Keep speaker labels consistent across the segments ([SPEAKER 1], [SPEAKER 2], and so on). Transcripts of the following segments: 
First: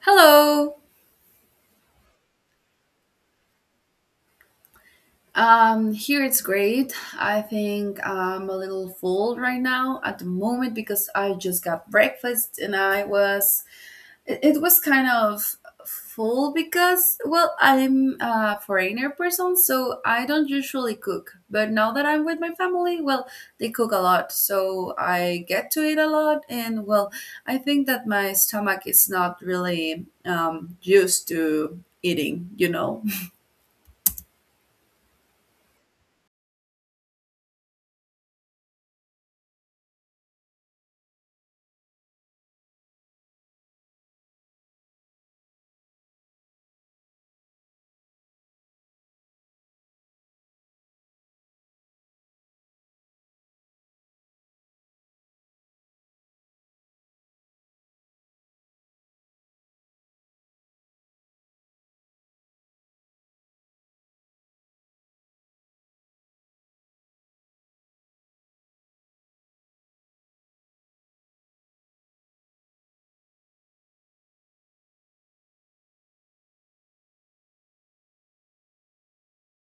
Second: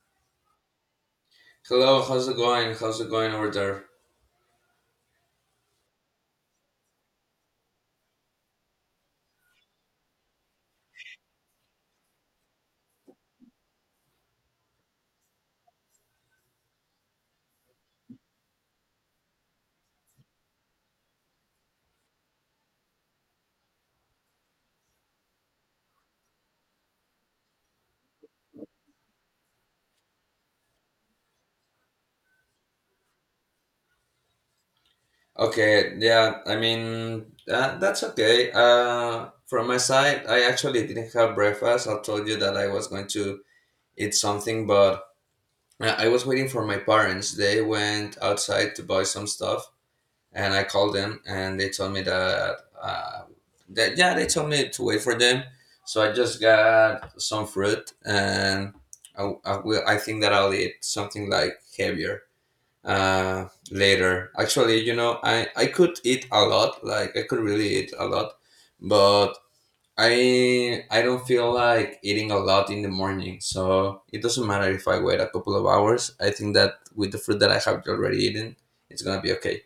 [SPEAKER 1] Hello.
[SPEAKER 2] Hello, how's it going? How's it going over there?
[SPEAKER 1] Here it's great. I think I'm a little full right now at the moment because I just got breakfast and it was kind of full because, well, I'm a foreigner person, so I don't usually cook. But now that I'm with my family, well, they cook a lot, so I get to eat a lot. And, well, I think that my stomach is not really used to eating.
[SPEAKER 2] Okay, yeah, I mean, that's okay. From my side, I actually didn't have breakfast. I told you that I was going to eat something, but I was waiting for my parents. They went outside to buy some stuff, and I called them, and they told me that, uh, yeah, they told me to wait for them. So I just got some fruit, and I will. I think that I'll eat something like heavier later. Actually, I could eat a lot, like I could really eat a lot, but I don't feel like eating a lot in the morning. So it doesn't matter if I wait a couple of hours. I think that with the food that I have already eaten, it's gonna be okay.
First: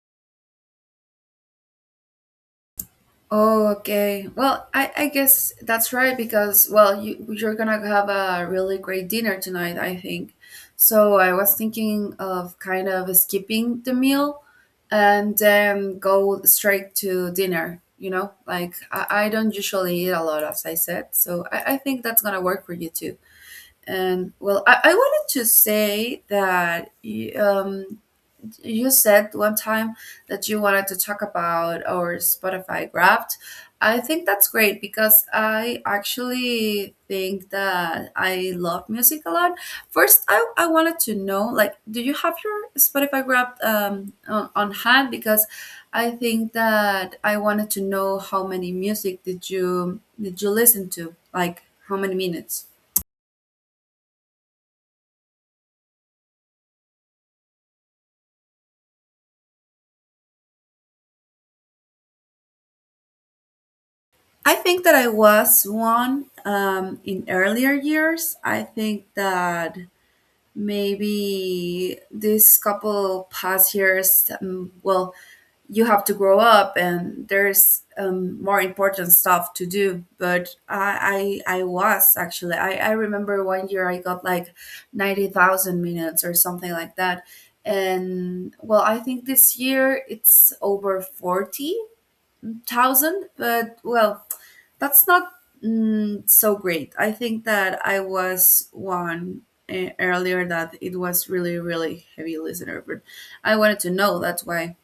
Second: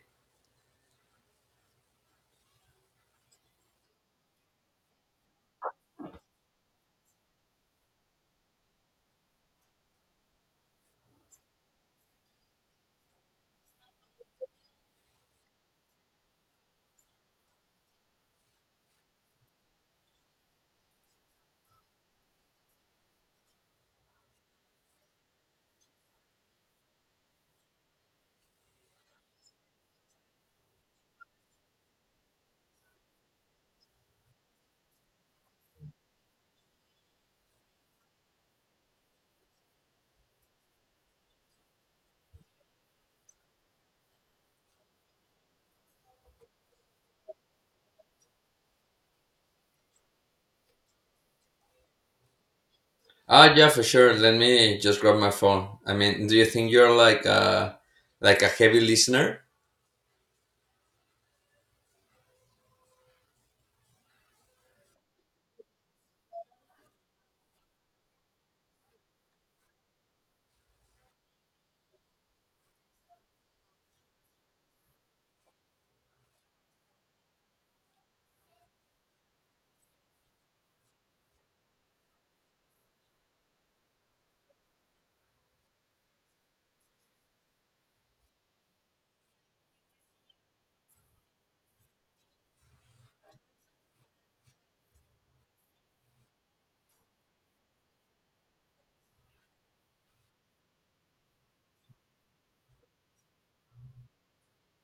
[SPEAKER 1] Oh, okay. Well, I guess that's right because, well, you're gonna have a really great dinner tonight, I think. So I was thinking of kind of skipping the meal and then go straight to dinner, you know? Like, I don't usually eat a lot, as I said. So, I think that's gonna work for you too. And, well, I wanted to say that you said one time that you wanted to talk about our Spotify Wrapped. I think that's great because I actually think that I love music a lot. First, I wanted to know, like, do you have your Spotify Wrapped on hand? Because I think that I wanted to know how many music did you listen to? Like, how many minutes?
[SPEAKER 2] Ah, yeah, for sure. Let me just grab my phone. I mean, do you think you're like a heavy listener?
[SPEAKER 1] I think that I was one in earlier years. I think that maybe this couple past years, well, you have to grow up and there's, more important stuff to do, but I remember one year I got like 90,000 minutes or something like that. And, well, I think this year it's over 40,000, but, well, that's not so great. I think that I was one earlier, that it was really, really heavy listener, but I wanted to know. That's why.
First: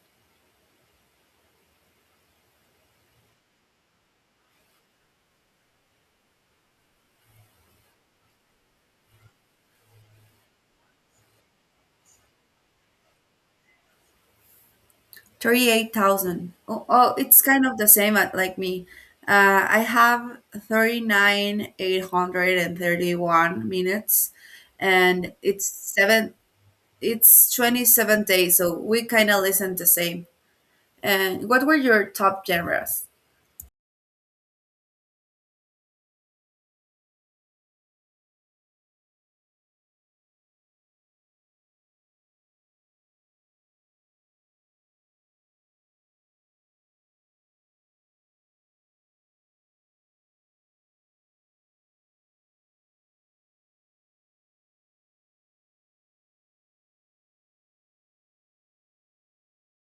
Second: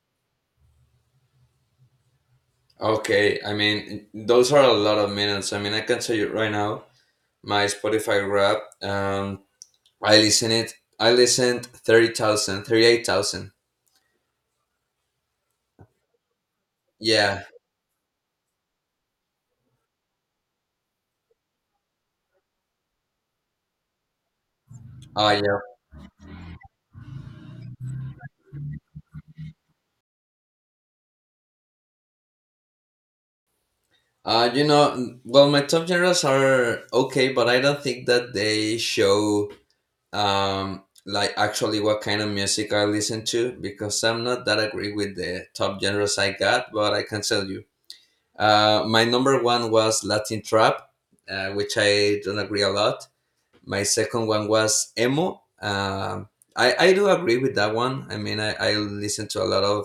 [SPEAKER 2] Okay, I mean, those are a lot of minutes. I mean, I can tell you right now, my Spotify rap. I listen it. I listened 30,000, 38,000.
[SPEAKER 1] 38,000. Oh, it's
[SPEAKER 2] Yeah.
[SPEAKER 1] kind of the same at, like, me. I have 39,831 minutes,
[SPEAKER 2] Oh,
[SPEAKER 1] and
[SPEAKER 2] yeah.
[SPEAKER 1] it's seven. It's 27 days, so we kind of listen the same. And what were your top genres?
[SPEAKER 2] Uh, you know, well, my top genres are okay, but I don't think that they show like actually what kind of music I listen to because I'm not that agree with the top genres I got, but I can tell you. My number one was Latin trap, which I don't agree a lot. My second one was emo. I do agree with that one. I mean, I listen to a lot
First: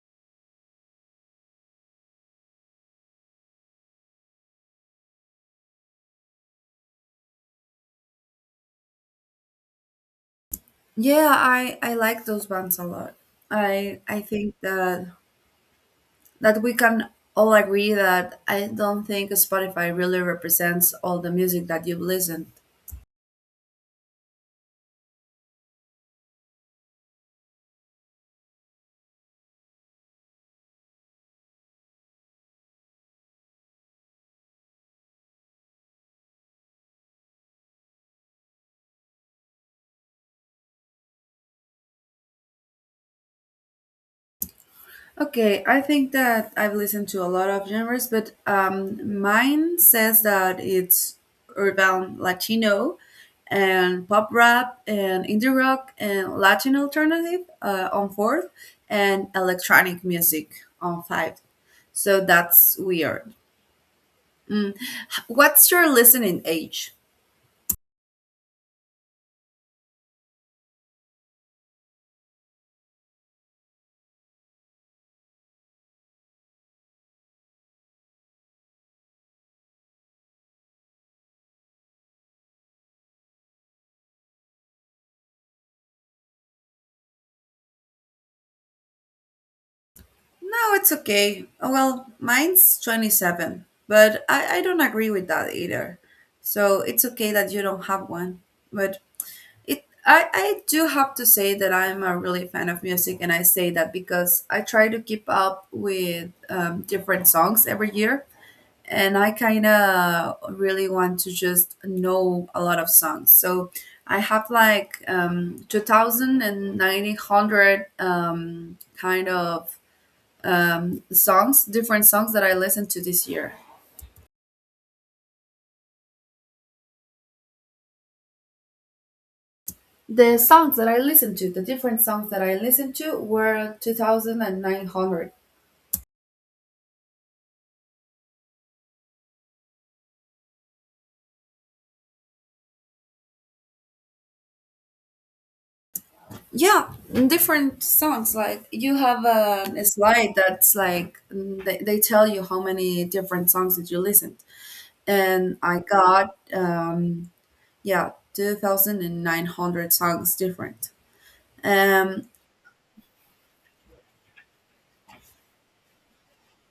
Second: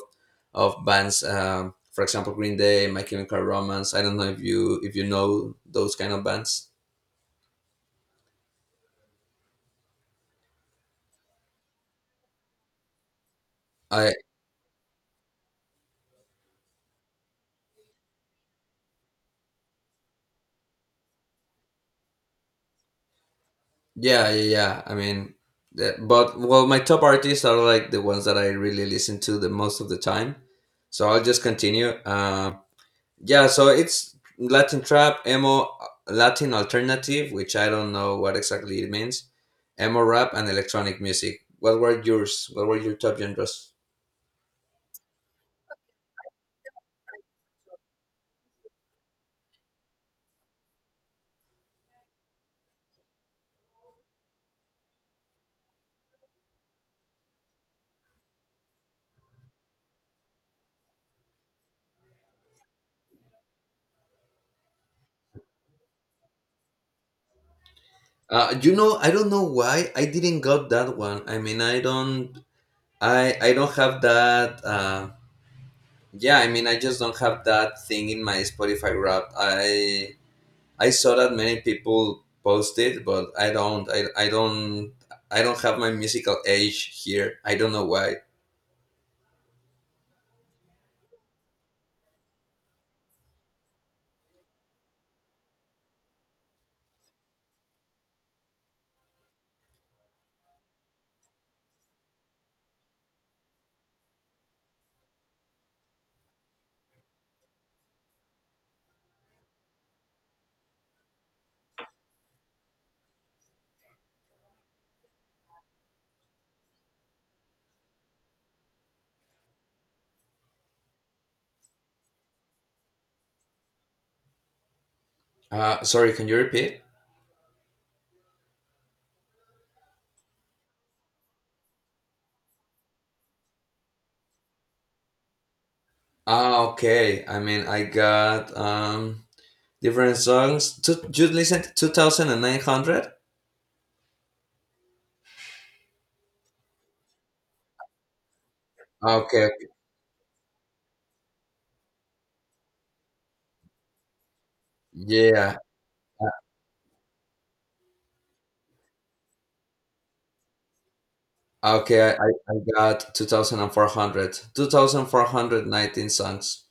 [SPEAKER 2] of bands. For example, Green Day, My Chemical Romance. I don't know if you know those kind of bands.
[SPEAKER 1] Yeah, I like those bands a lot. I
[SPEAKER 2] I
[SPEAKER 1] I think that we can all agree that I don't think Spotify really represents all the music that you've listened.
[SPEAKER 2] Yeah, yeah, yeah. I mean, but well, my top artists are like the ones that I really listen to the most of the time. So I'll just continue. Yeah, so it's Latin trap, emo, Latin alternative, which I don't know what exactly it means, emo rap, and electronic music. What were yours? What were your top genres?
[SPEAKER 1] Okay, I think that I've listened to a lot of genres, but, mine says that it's urban Latino and pop rap and indie rock and Latin alternative on fourth, and electronic music on five. So that's weird. Mm. What's your listening age?
[SPEAKER 2] I don't know why I didn't got that one. I mean, I don't have that. Yeah, I mean, I just don't have that thing in my Spotify rap. I saw that many people post it, but I don't have my musical age here. I don't know why.
[SPEAKER 1] No, it's okay. Oh, well, mine's 27, but I don't agree with that either. So it's okay that you don't have one. But I do have to say that I'm a really fan of music, and I say that because I try to keep up with, different songs every year, and I kind of really want to just know a lot of songs. So I have, like, 2000, kind of, songs, different songs that I listened to this year.
[SPEAKER 2] Sorry, can you repeat?
[SPEAKER 1] The songs that I listened to, the different songs that I listened to, were 2,900.
[SPEAKER 2] Okay. I mean, I got different songs. You listened 2,900.
[SPEAKER 1] Yeah, different songs. Like, you have
[SPEAKER 2] Okay. Okay.
[SPEAKER 1] a slide that's like, they tell you how many different songs that you listen, and
[SPEAKER 2] Yeah.
[SPEAKER 1] I got yeah, 2,900 songs different.
[SPEAKER 2] Okay. I,
[SPEAKER 1] Um,
[SPEAKER 2] I I got two thousand and four hundred. 2,419 songs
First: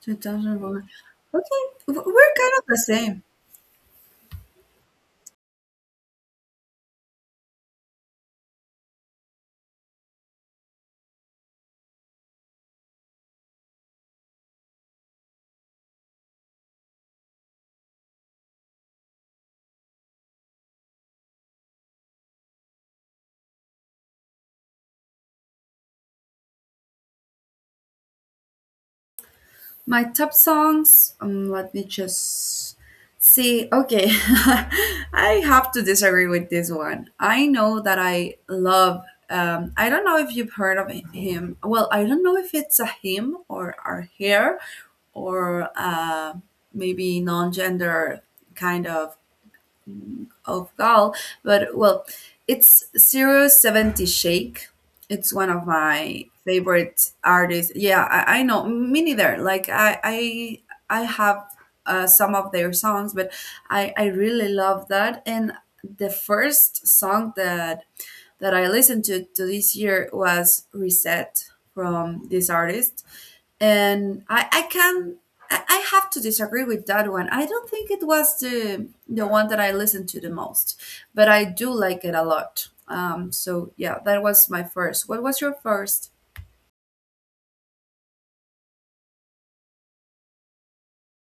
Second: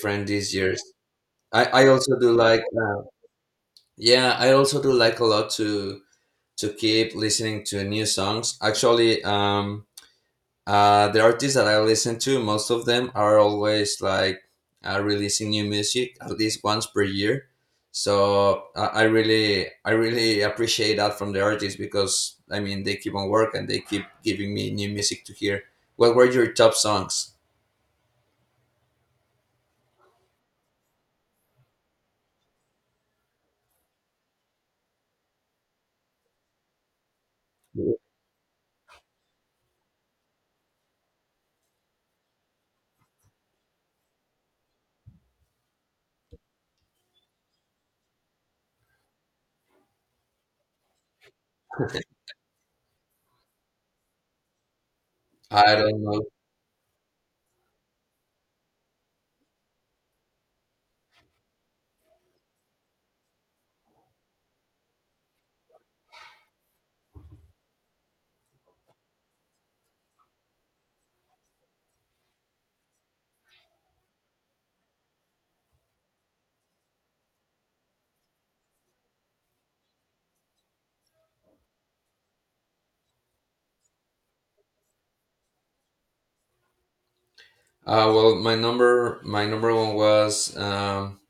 [SPEAKER 1] two
[SPEAKER 2] these
[SPEAKER 1] thousand
[SPEAKER 2] years.
[SPEAKER 1] one. Okay,
[SPEAKER 2] I also do
[SPEAKER 1] we're kind
[SPEAKER 2] like
[SPEAKER 1] of the same.
[SPEAKER 2] yeah. I also do like a lot to keep listening to new songs. Actually, the artists that I listen to, most of them are always releasing new music at least once per year. So I really appreciate that from the artists because I mean they keep on work and they keep giving me new music to hear. What were your top songs?
[SPEAKER 1] My top songs. Let me just see. Okay, I have to disagree with this one. I know that I love. I don't know if you've heard of him. Well, I don't know if it's a him or a her, or maybe non-gender kind of Gal, but, well, it's 070 Shake. It's one of
[SPEAKER 2] I don't know.
[SPEAKER 1] my favorite artists. Yeah, I know. Me neither. Like, I have some of their songs, but I really love that. And the first song that I listened to this year was Reset from this artist, and I can I have to disagree with that one. I don't think it was the one that I listened to the most, but I do like it a lot. So yeah, that was my first. What was your first?
[SPEAKER 2] Well, my number one was.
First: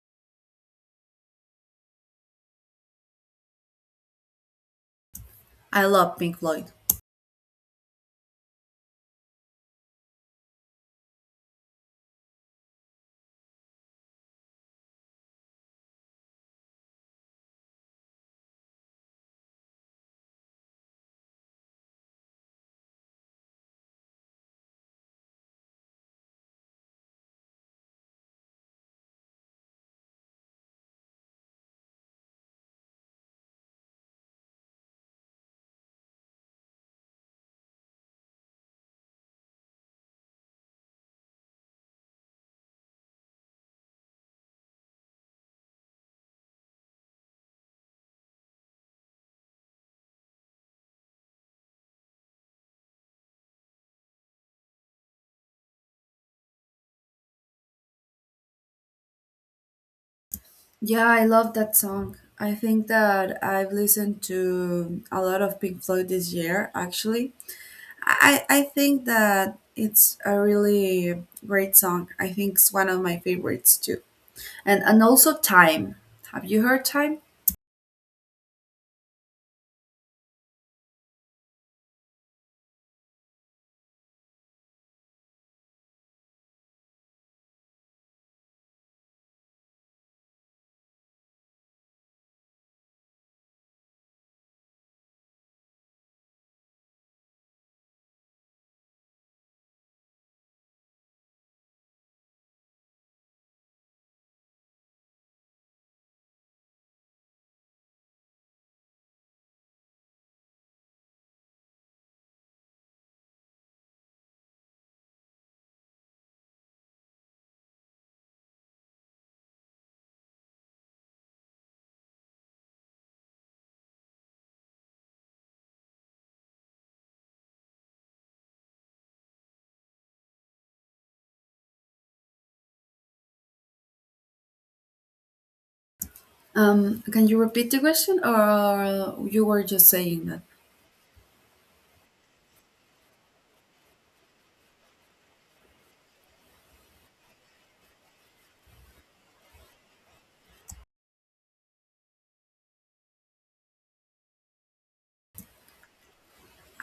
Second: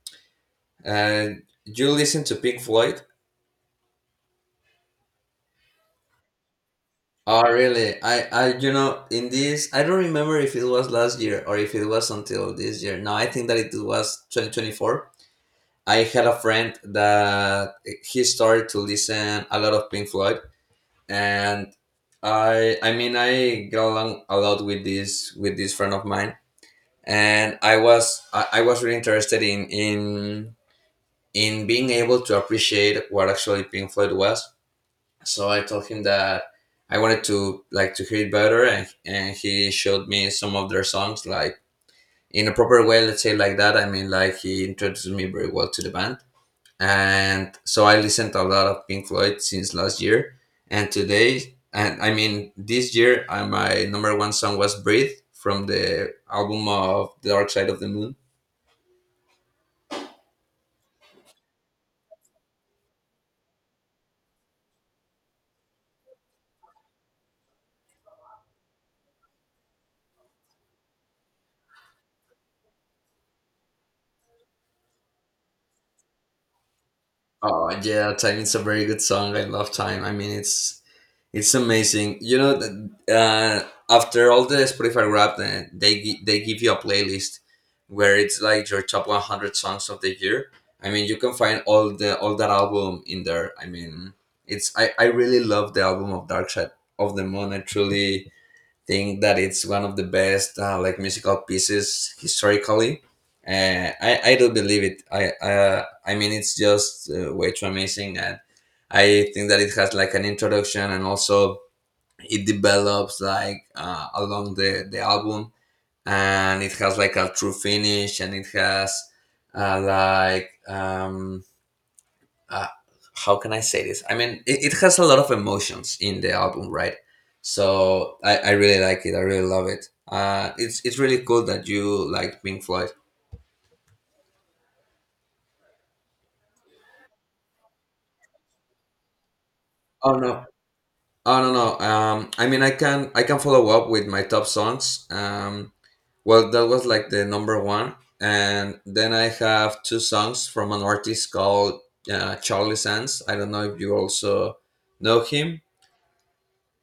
[SPEAKER 2] uh, you listen to Pink Floyd?
[SPEAKER 1] I love Pink Floyd.
[SPEAKER 2] Oh, really? In this, I don't remember if it was last year or if it was until this year. No, I think that it was 2024. I had a friend that he started to listen a lot of Pink Floyd, and I mean, I got along a lot with this friend of mine, and I was really interested in being able to appreciate what actually Pink Floyd was. So I told him that I wanted to like to hear it better, and he showed me some of their songs like in a proper way, let's say like that. I mean, like he introduced me very well to the band, and so I listened to a lot of Pink Floyd since last year and today. And I mean this year, my number one song was Breathe, from the album of The Dark Side of the Moon.
[SPEAKER 1] Yeah, I love that song. I think that I've listened to a lot of Pink Floyd this year, actually. I think that it's a really great song. I think it's one of my favorites too. And also Time. Have you heard Time?
[SPEAKER 2] Oh yeah, Time is a very good song. I love Time. I mean, it's amazing. You know, uh, after all the Spotify Wrapped, they they give you a playlist where it's like your top 100 songs of the year. I mean, you can find all that album in there. I mean, it's I really love the album of Dark Side of the Moon. I truly think that it's one of the best, like, musical pieces historically. I do believe it. I mean it's just, way too amazing, and I think that it has like an introduction, and also it develops, like along the album, and it has like a true finish, and it has like uh, how can I say this? I mean, it has a lot of emotions in the album, right? So I really like it. I really love it. It's really cool that you like Pink Floyd.
[SPEAKER 1] Can you repeat the question, or you were just
[SPEAKER 2] Oh
[SPEAKER 1] saying that?
[SPEAKER 2] no, oh no, no. I mean, I can follow up with my top songs. Well, that was like the number one, and then I have two songs from an artist called, Charlie Sands. I don't know if you also know him.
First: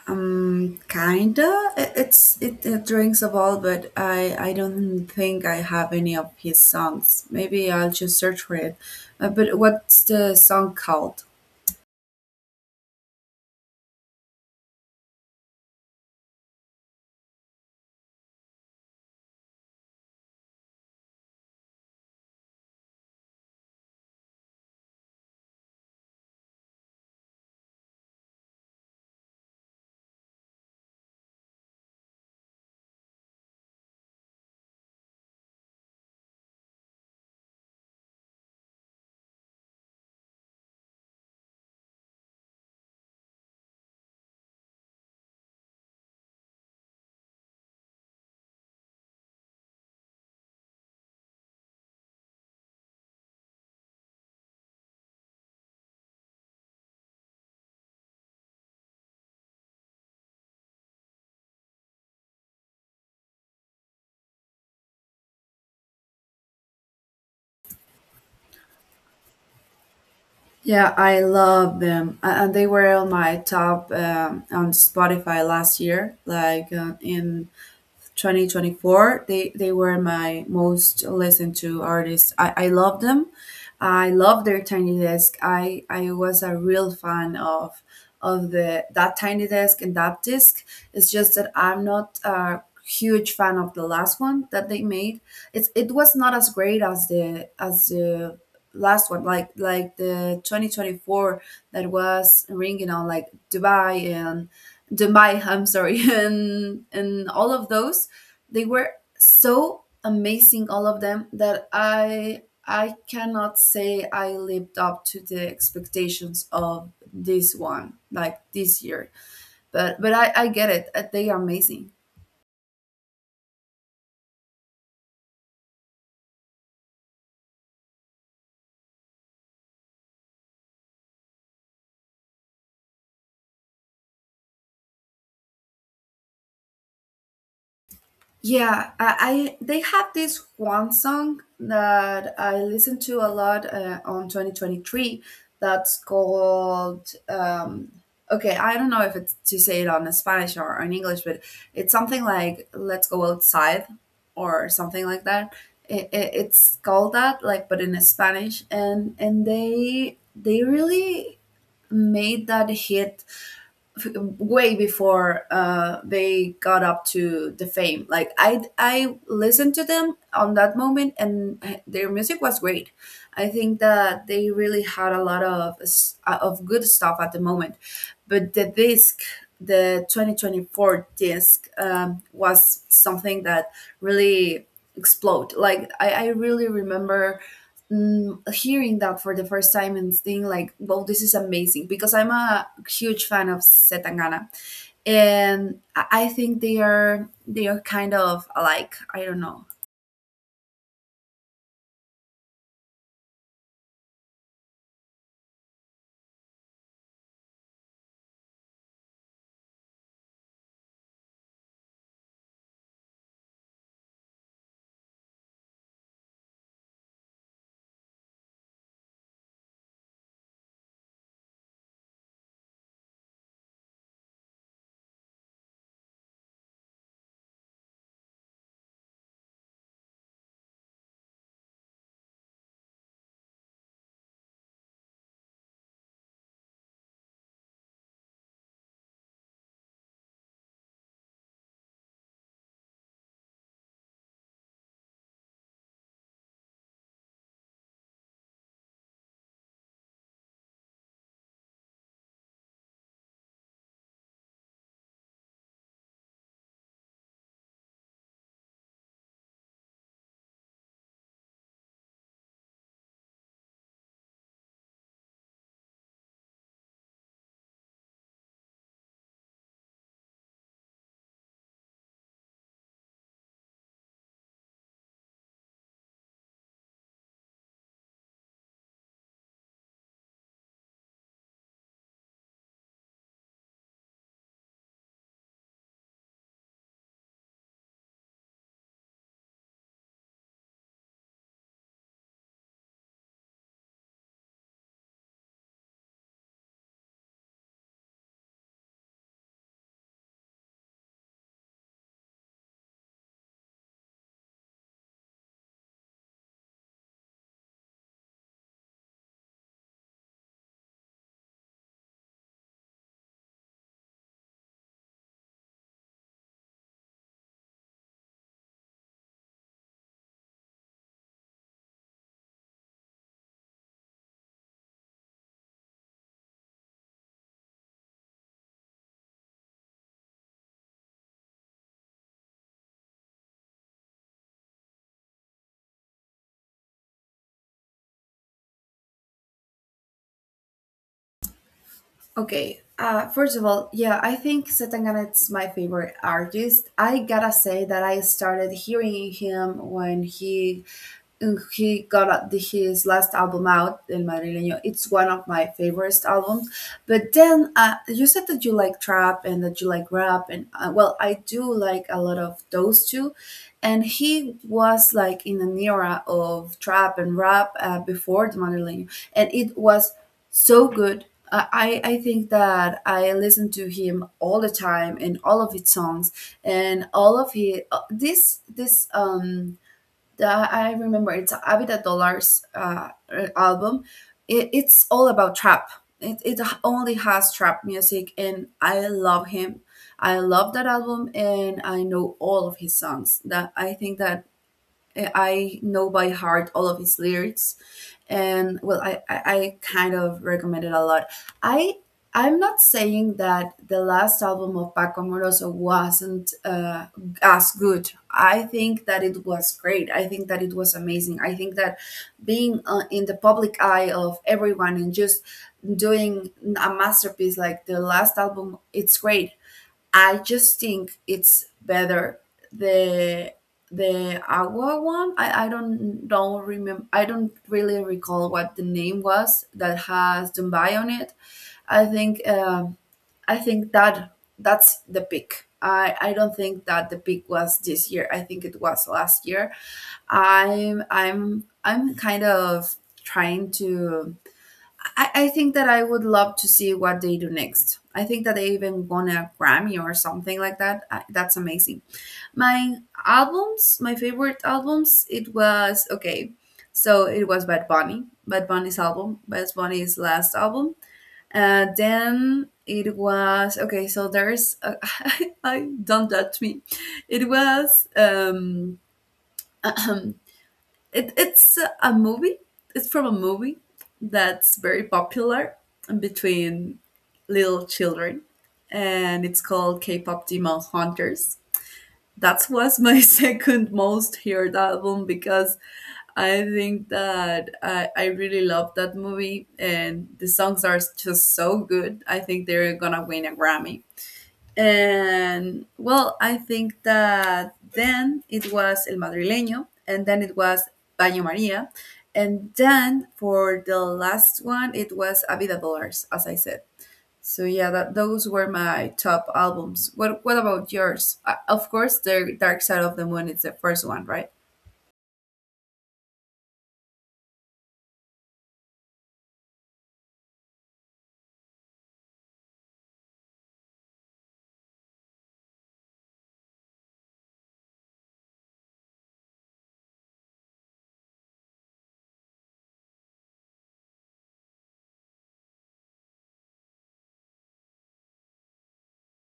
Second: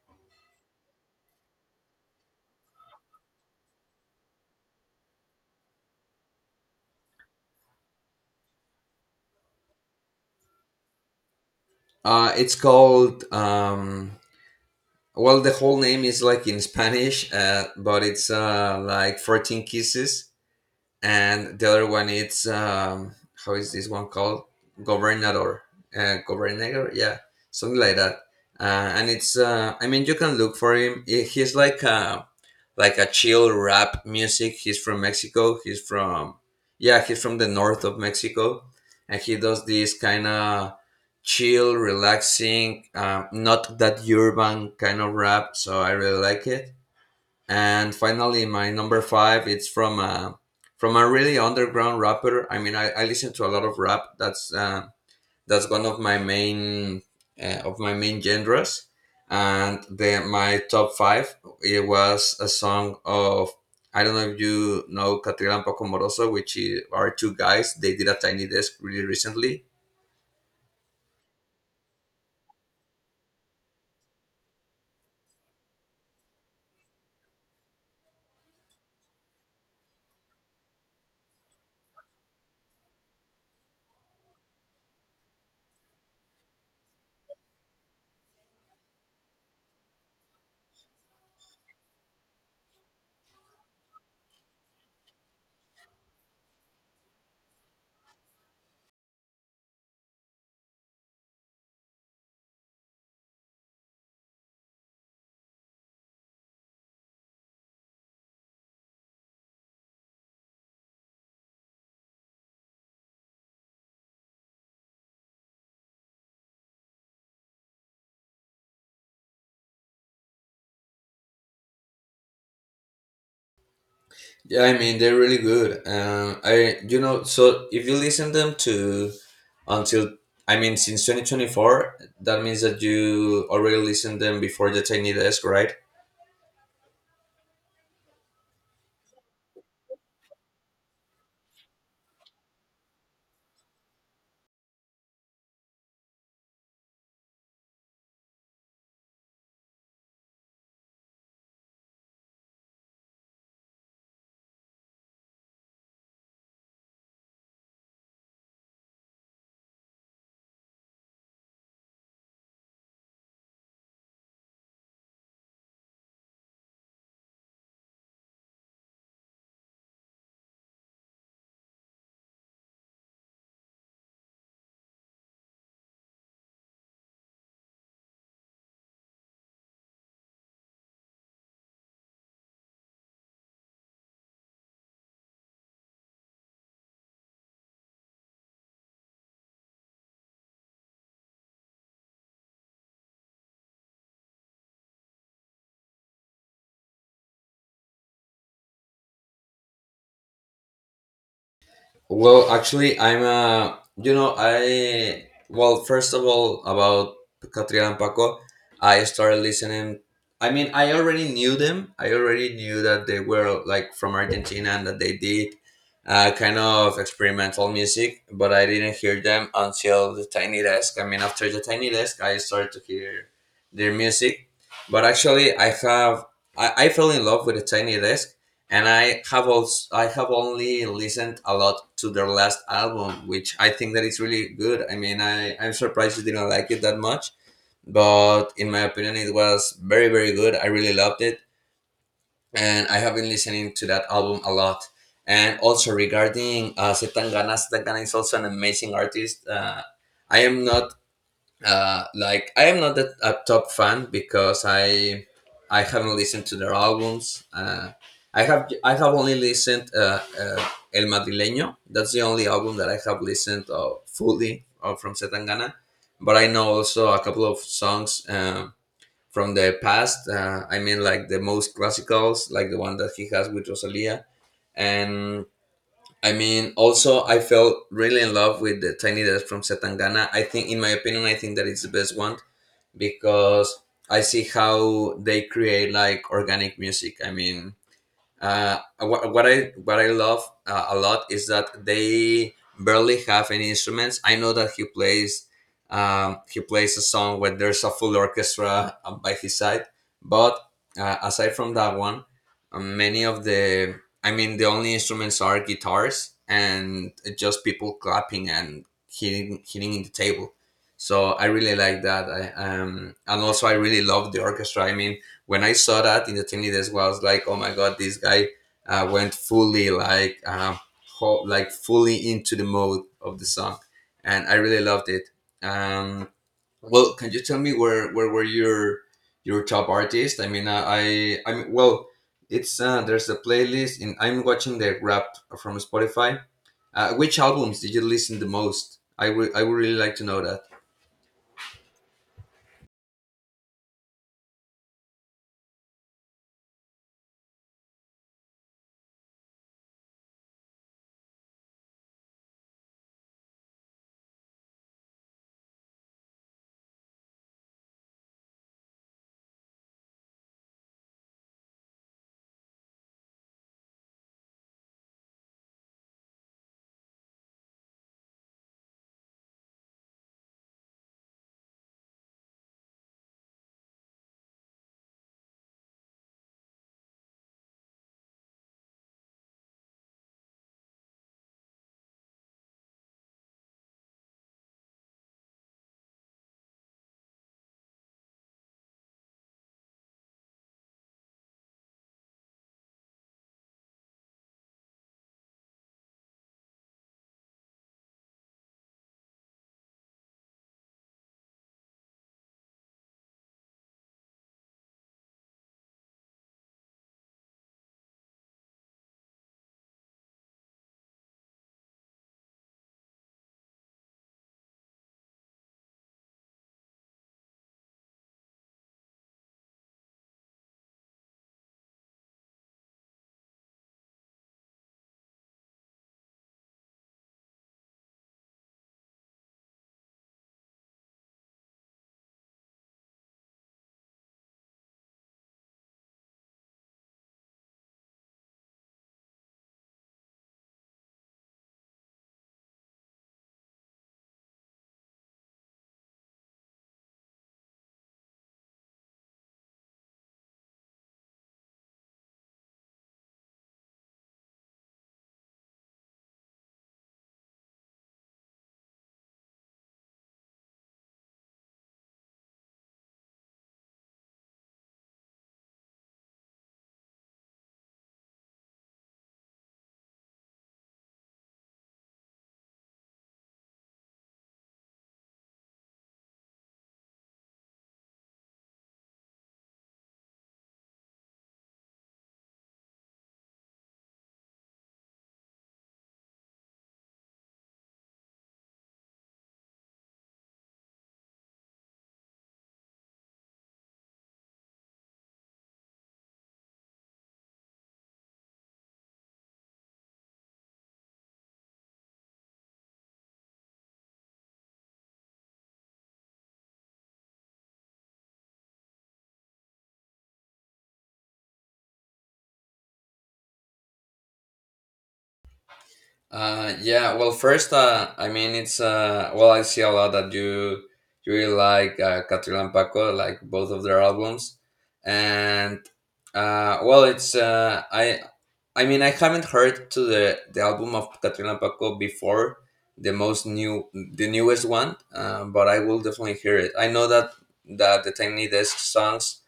[SPEAKER 1] Kinda. It rings a bell, but I don't think I have any of his songs. Maybe I'll just search for it. But what's the song called?
[SPEAKER 2] It's called, well, the whole name is like in Spanish, but it's like 14 kisses, and the other one it's, how is this one called, Governador, Governador, yeah, something like that, uh, and it's, I mean, you can look for him. He's like a chill rap music. He's from Mexico. He's from, yeah, he's from the north of Mexico, and he does this kind of chill, relaxing, not that urban kind of rap. So I really like it. And finally, my number five, it's from a really underground rapper. I mean, I listen to a lot of rap. That's one of my main, of my main genres. And the my top five, it was a song of. I don't know if you know Catriel and Paco Moroso, which are two guys. They did a Tiny Desk really recently.
[SPEAKER 1] Yeah, I love them, and they were on my top, on Spotify last year, like, in 2024. They were my most listened to artists. I love them. I love their tiny desk. I was a real fan of the that tiny desk and that disc. It's just that I'm not a huge fan of the last one that they made. It was not as great as the last one, like the 2024 that was ringing on, like, Dubai and Dubai, I'm sorry, and all of those. They were so amazing, all of them, that I cannot say I lived up to the expectations of this one, like, this year. But I get it. They are amazing.
[SPEAKER 2] Yeah, I mean they're really good. I, so if you listen them to, until I mean since 2024, that means that you already listened them before the Tiny Desk, right?
[SPEAKER 1] Yeah, I they have this one song that I listened to a lot on 2023 that's called, okay, I don't know if it's to say it on Spanish or on English, but it's something like Let's Go Outside or something like that. It's called that, like, but in Spanish, and they really made that hit f- way before, they got up to the fame. Like, I listened to them on that moment, and their music was great. I think that they really had a lot of good stuff at the moment, but the disc. The 2024 disc, was something that really explode. Like, I really remember hearing that for the first time and being like, "Wow, this is amazing!" Because I'm a huge fan of Setangana, and I think they are kind of alike. I don't know.
[SPEAKER 2] Well, actually, I'm you know, I well, first of all, about Catriel and Paco, I started listening. I mean, I already knew them. I already knew that they were like from Argentina and that they did, kind of experimental music, but I didn't hear them until the Tiny Desk. I mean, after the Tiny Desk, I started to hear their music. But actually, I fell in love with the Tiny Desk, and I have only listened a lot to their last album, which I think that it's really good. I mean, I'm surprised you didn't like it that much, but in my opinion, it was very very good. I really loved it, and I have been listening to that album a lot. And also, regarding Setangana, Setangana is also an amazing artist. I am not, I am not that a top fan because I haven't listened to their albums. I have only listened, El Madrileño. That's the only album that I have listened, fully, from Setangana. But I know also a couple of songs, from the past. I mean, like the most classicals, like the one that he has with Rosalia. And I mean, also, I felt really in love with the Tiny Desk from Setangana. I think, in my opinion, I think that it's the best one, because I see how they create like organic music. I mean, what I love, a lot, is that they barely have any instruments. I know that he plays a song where there's a full orchestra, by his side, but, aside from that one, many of the I mean the only instruments are guitars and just people clapping and hitting in the table. So I really like that. I And also, I really love the orchestra. I mean, when I saw that in the team leaders, well, I was like, oh my god, this guy, went fully like, like fully into the mode of the song, and I really loved it. Um, well, can you tell me where were your top artists? I mean, it's there's a playlist, and I'm watching the rap from Spotify. Which albums did you listen the most? I would really like to know.
[SPEAKER 1] Okay. First of all, yeah, I think Setangana is my favorite artist. I gotta say that I started hearing him when he got his last album out, El Madrileño. It's one of my favorite albums. But then, you said that you like trap and that you like rap, and, well, I do like a lot of those two. And he was like in an era of trap and rap, before the Madrileño, and it was so good. I think that I listen to him all the time, in all of his songs and all of his this this that I remember it's Avida Dollars album. It's all about trap. It only has trap music, and I love him. I love that album, and I know all of his songs. That I think that, eh, I know by heart all of his lyrics. And, well, I kind of recommend it a lot. I I'm not saying that the last album of paco amoroso wasn't, as good. I think that it was great. I think that it was amazing. I think that being, in the public eye of everyone, and just doing a masterpiece like the last album, it's great. I just think it's better, the the agua one. I don't remember. I don't really recall what the name was that has Dubai on it. I think, I think that that's the peak. I don't think that the peak was this year. I think it was last year. I'm kind of trying to. I think that I would love to see what they do next. I think that they even won a Grammy or something like that. That's amazing. My albums, my favorite albums, it was okay. So it was Bad Bunny, Bad Bunny's album, Bad Bunny's last album. Then it was okay. So there's, I I don't touch me. It was it's a movie. It's from a movie that's very popular between little children, and it's called K-pop Demon Hunters. That was my second most heard album, because I think that I really love that movie, and the songs are just so good. I think they're gonna win a Grammy. And, well, I think that then it was El Madrileño, and then it was Baño Maria, and then for the last one, it was A Vida Dollars, as I said. So yeah, that those were my top albums. What about yours? Of course, the Dark Side of the Moon is the first one, right?
[SPEAKER 2] Yeah. Well, first, it's I see a lot that you really like Catril and Paco, like both of their albums, and uh, well, it's uh, I, I mean, I haven't heard to the album of Catril and Paco before the most new the newest one, but I will definitely hear it. I know that the Tiny Desk songs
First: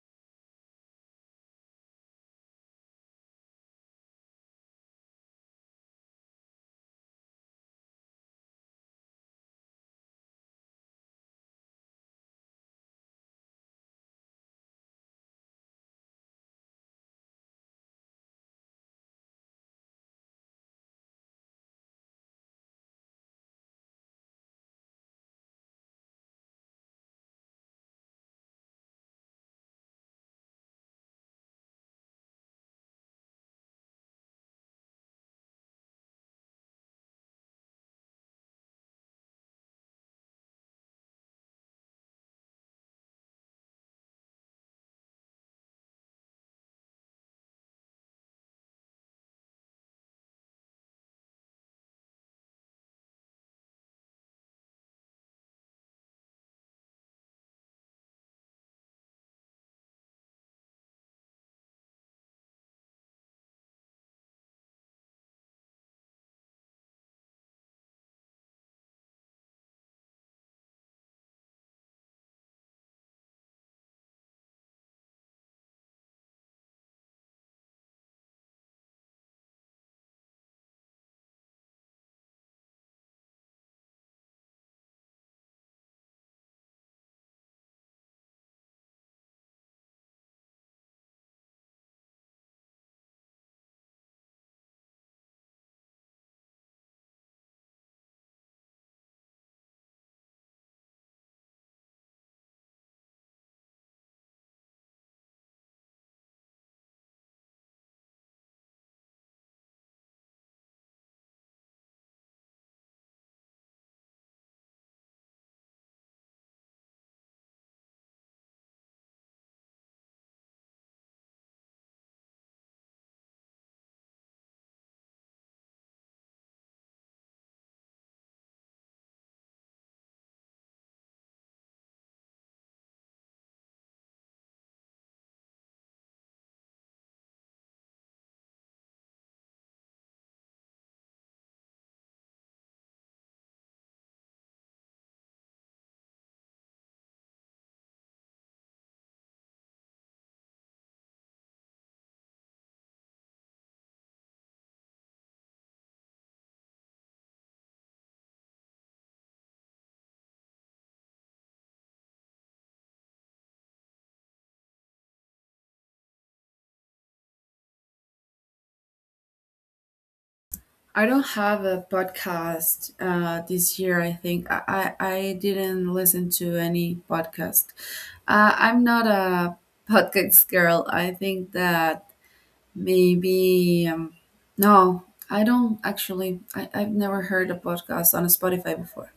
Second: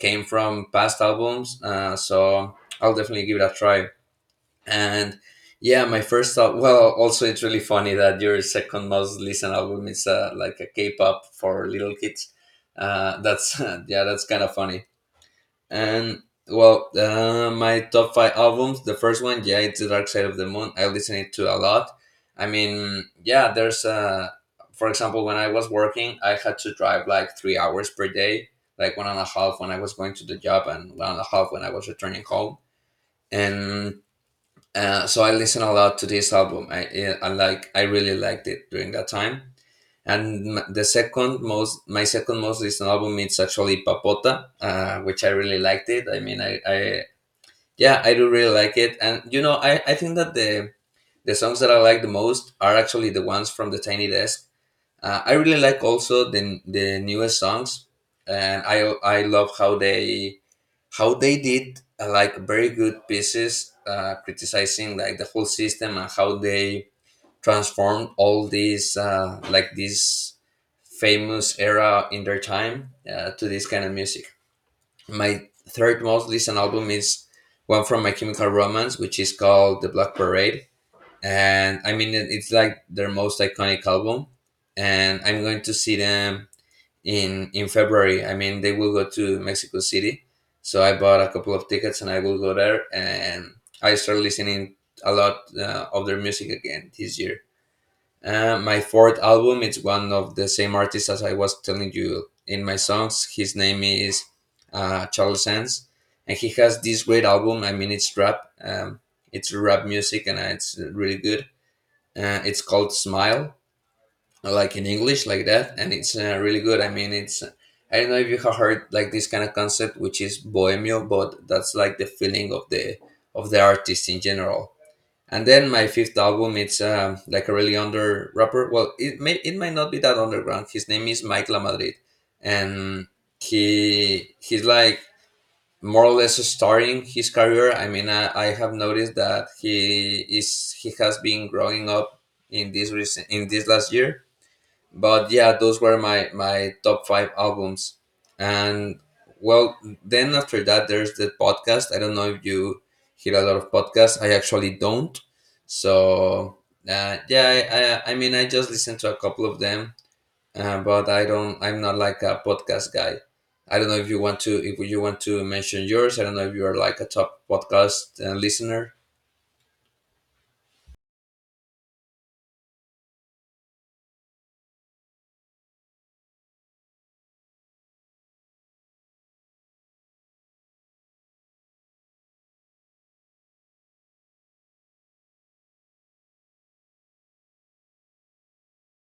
[SPEAKER 2] came from past albums, so I'll definitely give it a try. And yeah, my first thought. Well, also it's really funny that your second most listened album is like a K-pop for little kids. That's yeah, that's kind of funny. And well, my top five albums. The first one, yeah, it's The Dark Side of the Moon. I listen it to a lot. I mean, yeah, there's for example, when I was working, I had to drive like 3 hours per day, like 1.5 when I was going to the job and 1.5 when I was returning home. And so I listened a lot to this album. I like I really liked it during that time. And the second most, my second most listened album is actually Papota, which I really liked it. I mean, I yeah, I do really like it. And you know, I think that the songs that I like the most are actually the ones from the Tiny Desk. I really like also the newest songs, and I love how they did like very good pieces criticizing like the whole system and how they transformed all these like this famous era in their time to this kind of music. My third most listened album is one from My Chemical Romance, which is called The Black Parade. And I mean, it's like their most iconic album, and I'm going to see them in February. I mean, they will go to Mexico City, so I bought a couple of tickets and I will go there. And I started listening a lot of their music again this year. My fourth album, it's one of the same artist as I was telling you in my songs. His name is Charles Sands, and he has this great album. I mean, it's rap. It's rap music, and it's really good. It's called Smile, like in English like that, and it's really good. I mean, it's I don't know if you have heard like this kind of concept, which is bohemio, but that's like the feeling of the artist in general. And then my fifth album, it's like a really under rapper. Well, it may it might not be that underground. His name is Mike Lamadrid, and he's like more or less starting his career. I mean, I have noticed that he has been growing up in this last year. But yeah, those were my top five albums. And well, then after that there's the podcast. I don't know if you hear a lot of podcasts. I actually don't. So yeah, I just listen to a couple of them, but I'm not like a podcast guy. I don't know if you want to mention yours. I don't know if you are like a top podcast listener.
[SPEAKER 1] I don't have a podcast this year. I think I didn't listen to any podcast. I'm not a podcast girl. I think that maybe, no, I don't actually. I've never heard a podcast on Spotify before.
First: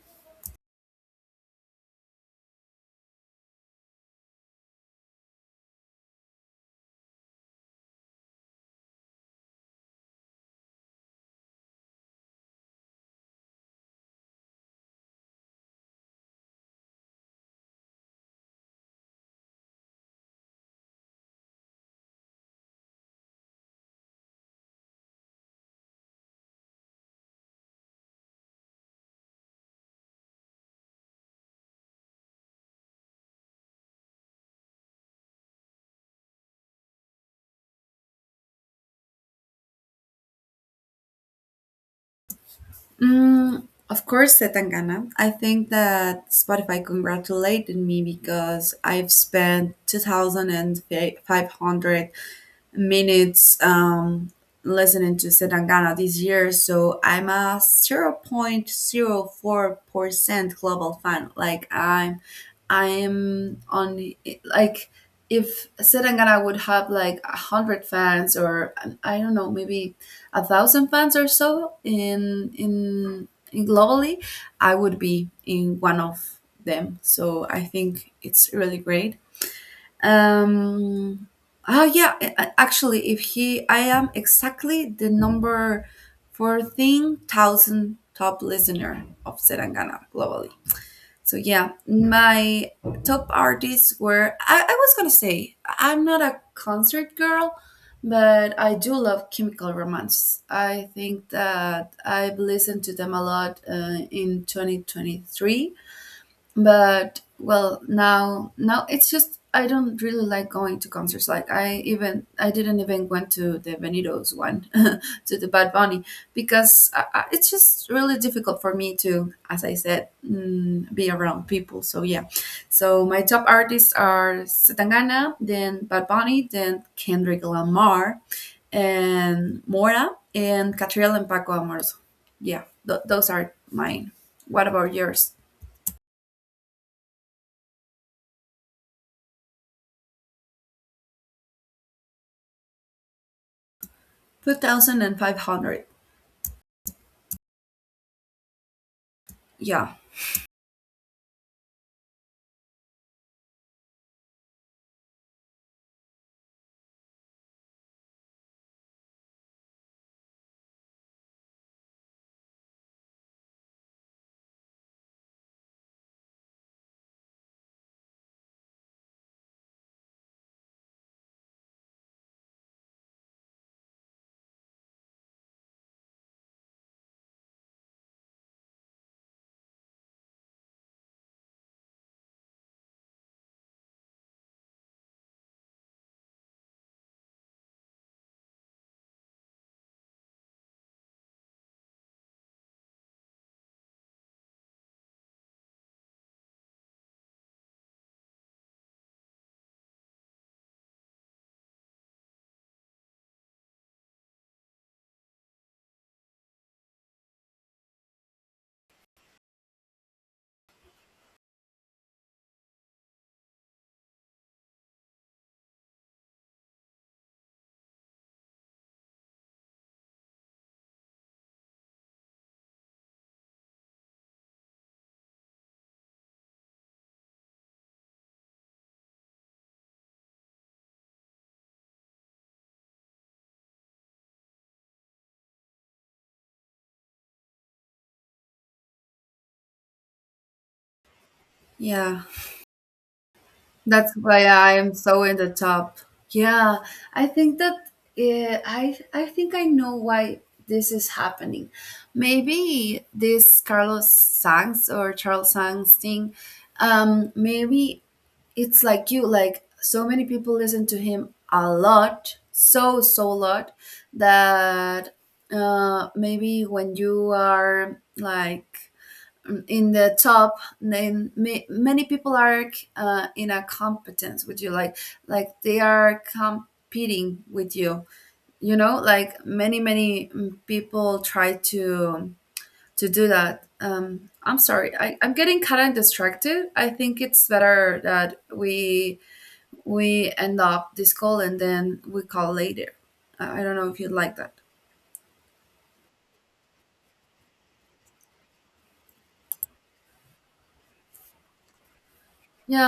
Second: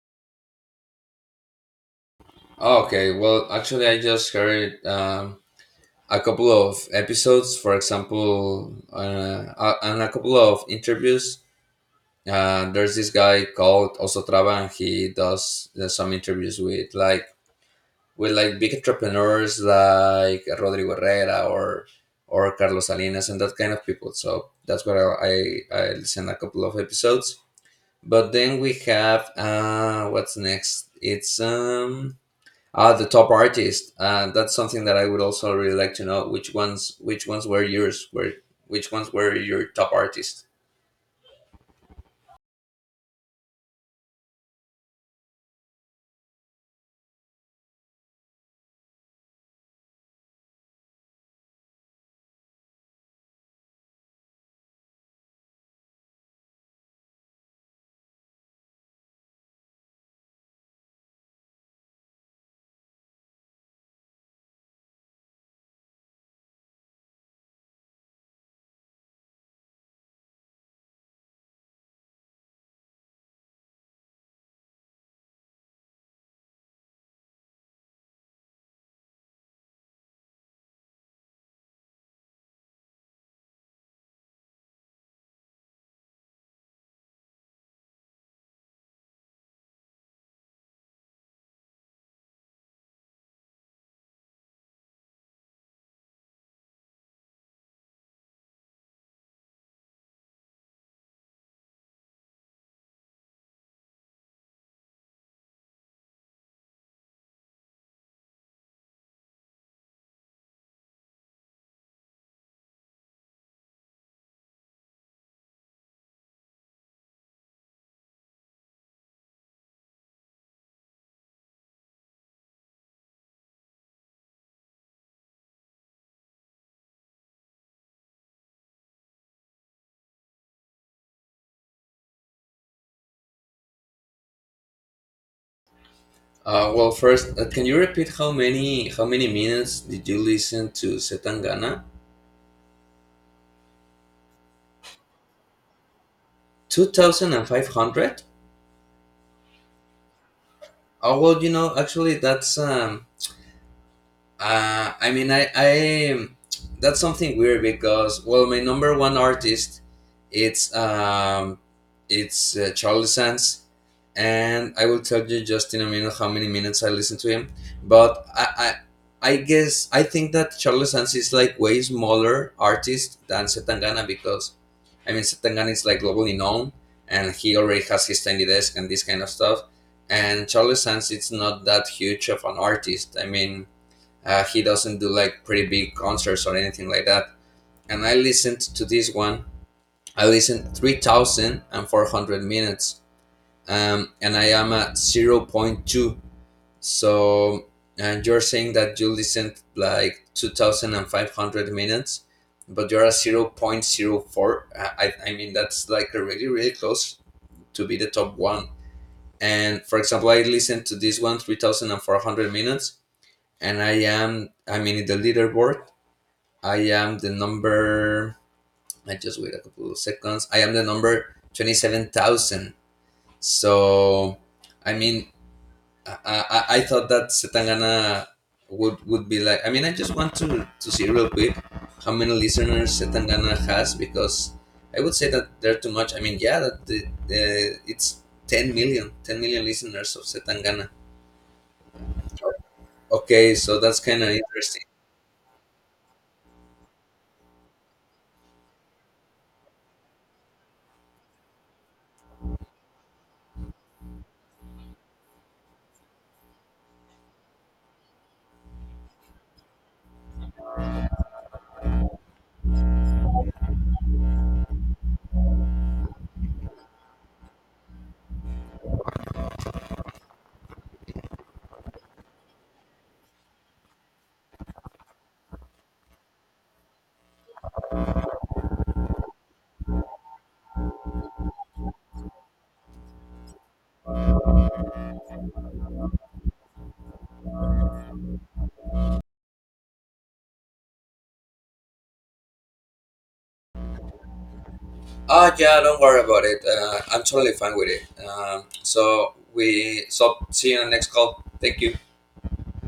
[SPEAKER 2] Okay, well, actually I just heard a couple of episodes, for example, and a couple of interviews. There's this guy called Osotrava, and he does some interviews with like big entrepreneurs like Rodrigo Herrera or Carlos Salinas and that kind of people. So that's where I listen a couple of episodes. But then we have what's next? It's Ah, the top artist. That's something that I would also really like to know. Which ones? Which ones were yours? Were which ones were your top artists?
[SPEAKER 1] Of course, Setangana. I think that Spotify congratulated me because I've spent 2,500 minutes, listening to Setangana this year, so I'm a 0.04% global fan. Like, I'm on like, if Setangana would have like 100 fans, or, I don't know, maybe 1,000 fans or so in globally, I would be in one of them. So I think it's really great. Um, oh yeah, actually, if he, I am exactly the number 14,000 top listener of Serangana globally. So yeah, my top artists were. I was gonna say I'm not a concert girl, but I do love Chemical Romance. I think that I've listened to them a lot, in 2023, but, well, now it's just I don't really like going to concerts. Like, I didn't even went to the Venidos one, to the bad bunny, because it's just really difficult for me to, as I said, be around people. So yeah, so my top artists are Setangana, then bad bunny, then kendrick lamar, and mora, and catriel and paco amoroso. Yeah, those are mine. What about yours?
[SPEAKER 2] Well, first, can you repeat how many minutes did you listen to Setangana?
[SPEAKER 1] 2,500.
[SPEAKER 2] Two thousand and five hundred.
[SPEAKER 1] Yeah,
[SPEAKER 2] Oh well, you know, actually, that's I mean, I that's something weird because well, my number one artist, it's um, it's Charles Sands, and I will tell you just in a minute how many minutes I listen to him. But I think that Charles Sands is like way smaller artist than Setangana, because I mean Setangana is like globally known, and he already has his Tiny Desk and this kind of stuff. And Charles Sands, it's not that huge of an artist. I mean he doesn't do like pretty big concerts or anything like that. And I listened to this one. I listened 3,400 minutes, and I am at zero point 0.2. So, and you're saying that you listened like 2,500 minutes, but you're at zero point zero 0.04. I mean, that's like really, really close to be the top one. And for example, I listened to this one 3,400 minutes, and I am, I mean, in the leaderboard I am the number. I just wait a couple of seconds. I am the number 27,000. So, I mean, I thought that Setangana would be like. I mean, I just want to see real quick how many listeners Setangana has, because I would say that they're too much. I mean, yeah, that the, it's ten million listeners of Setangana.
[SPEAKER 1] yeah,
[SPEAKER 2] Okay, so that's
[SPEAKER 1] that's
[SPEAKER 2] kind of
[SPEAKER 1] why I
[SPEAKER 2] interesting.
[SPEAKER 1] am so in the top. Yeah, I think that, I think I know why this is happening. Maybe this Carlos Sangs or Charles Sangs thing. Maybe it's like you. Like, so many people listen to him a lot, so lot, that, maybe when you are, like, in the top, then many people are, in a competence with you, like they are competing with you, you know like, many many people try to do that. I'm sorry, I'm getting kind of distracted. I think it's better that we end up this call and then we call later. I don't know if you'd like that.
[SPEAKER 2] Ah, yeah, don't worry about it. I'm totally fine with it. So see you in the next call. Thank you.
[SPEAKER 1] Yeah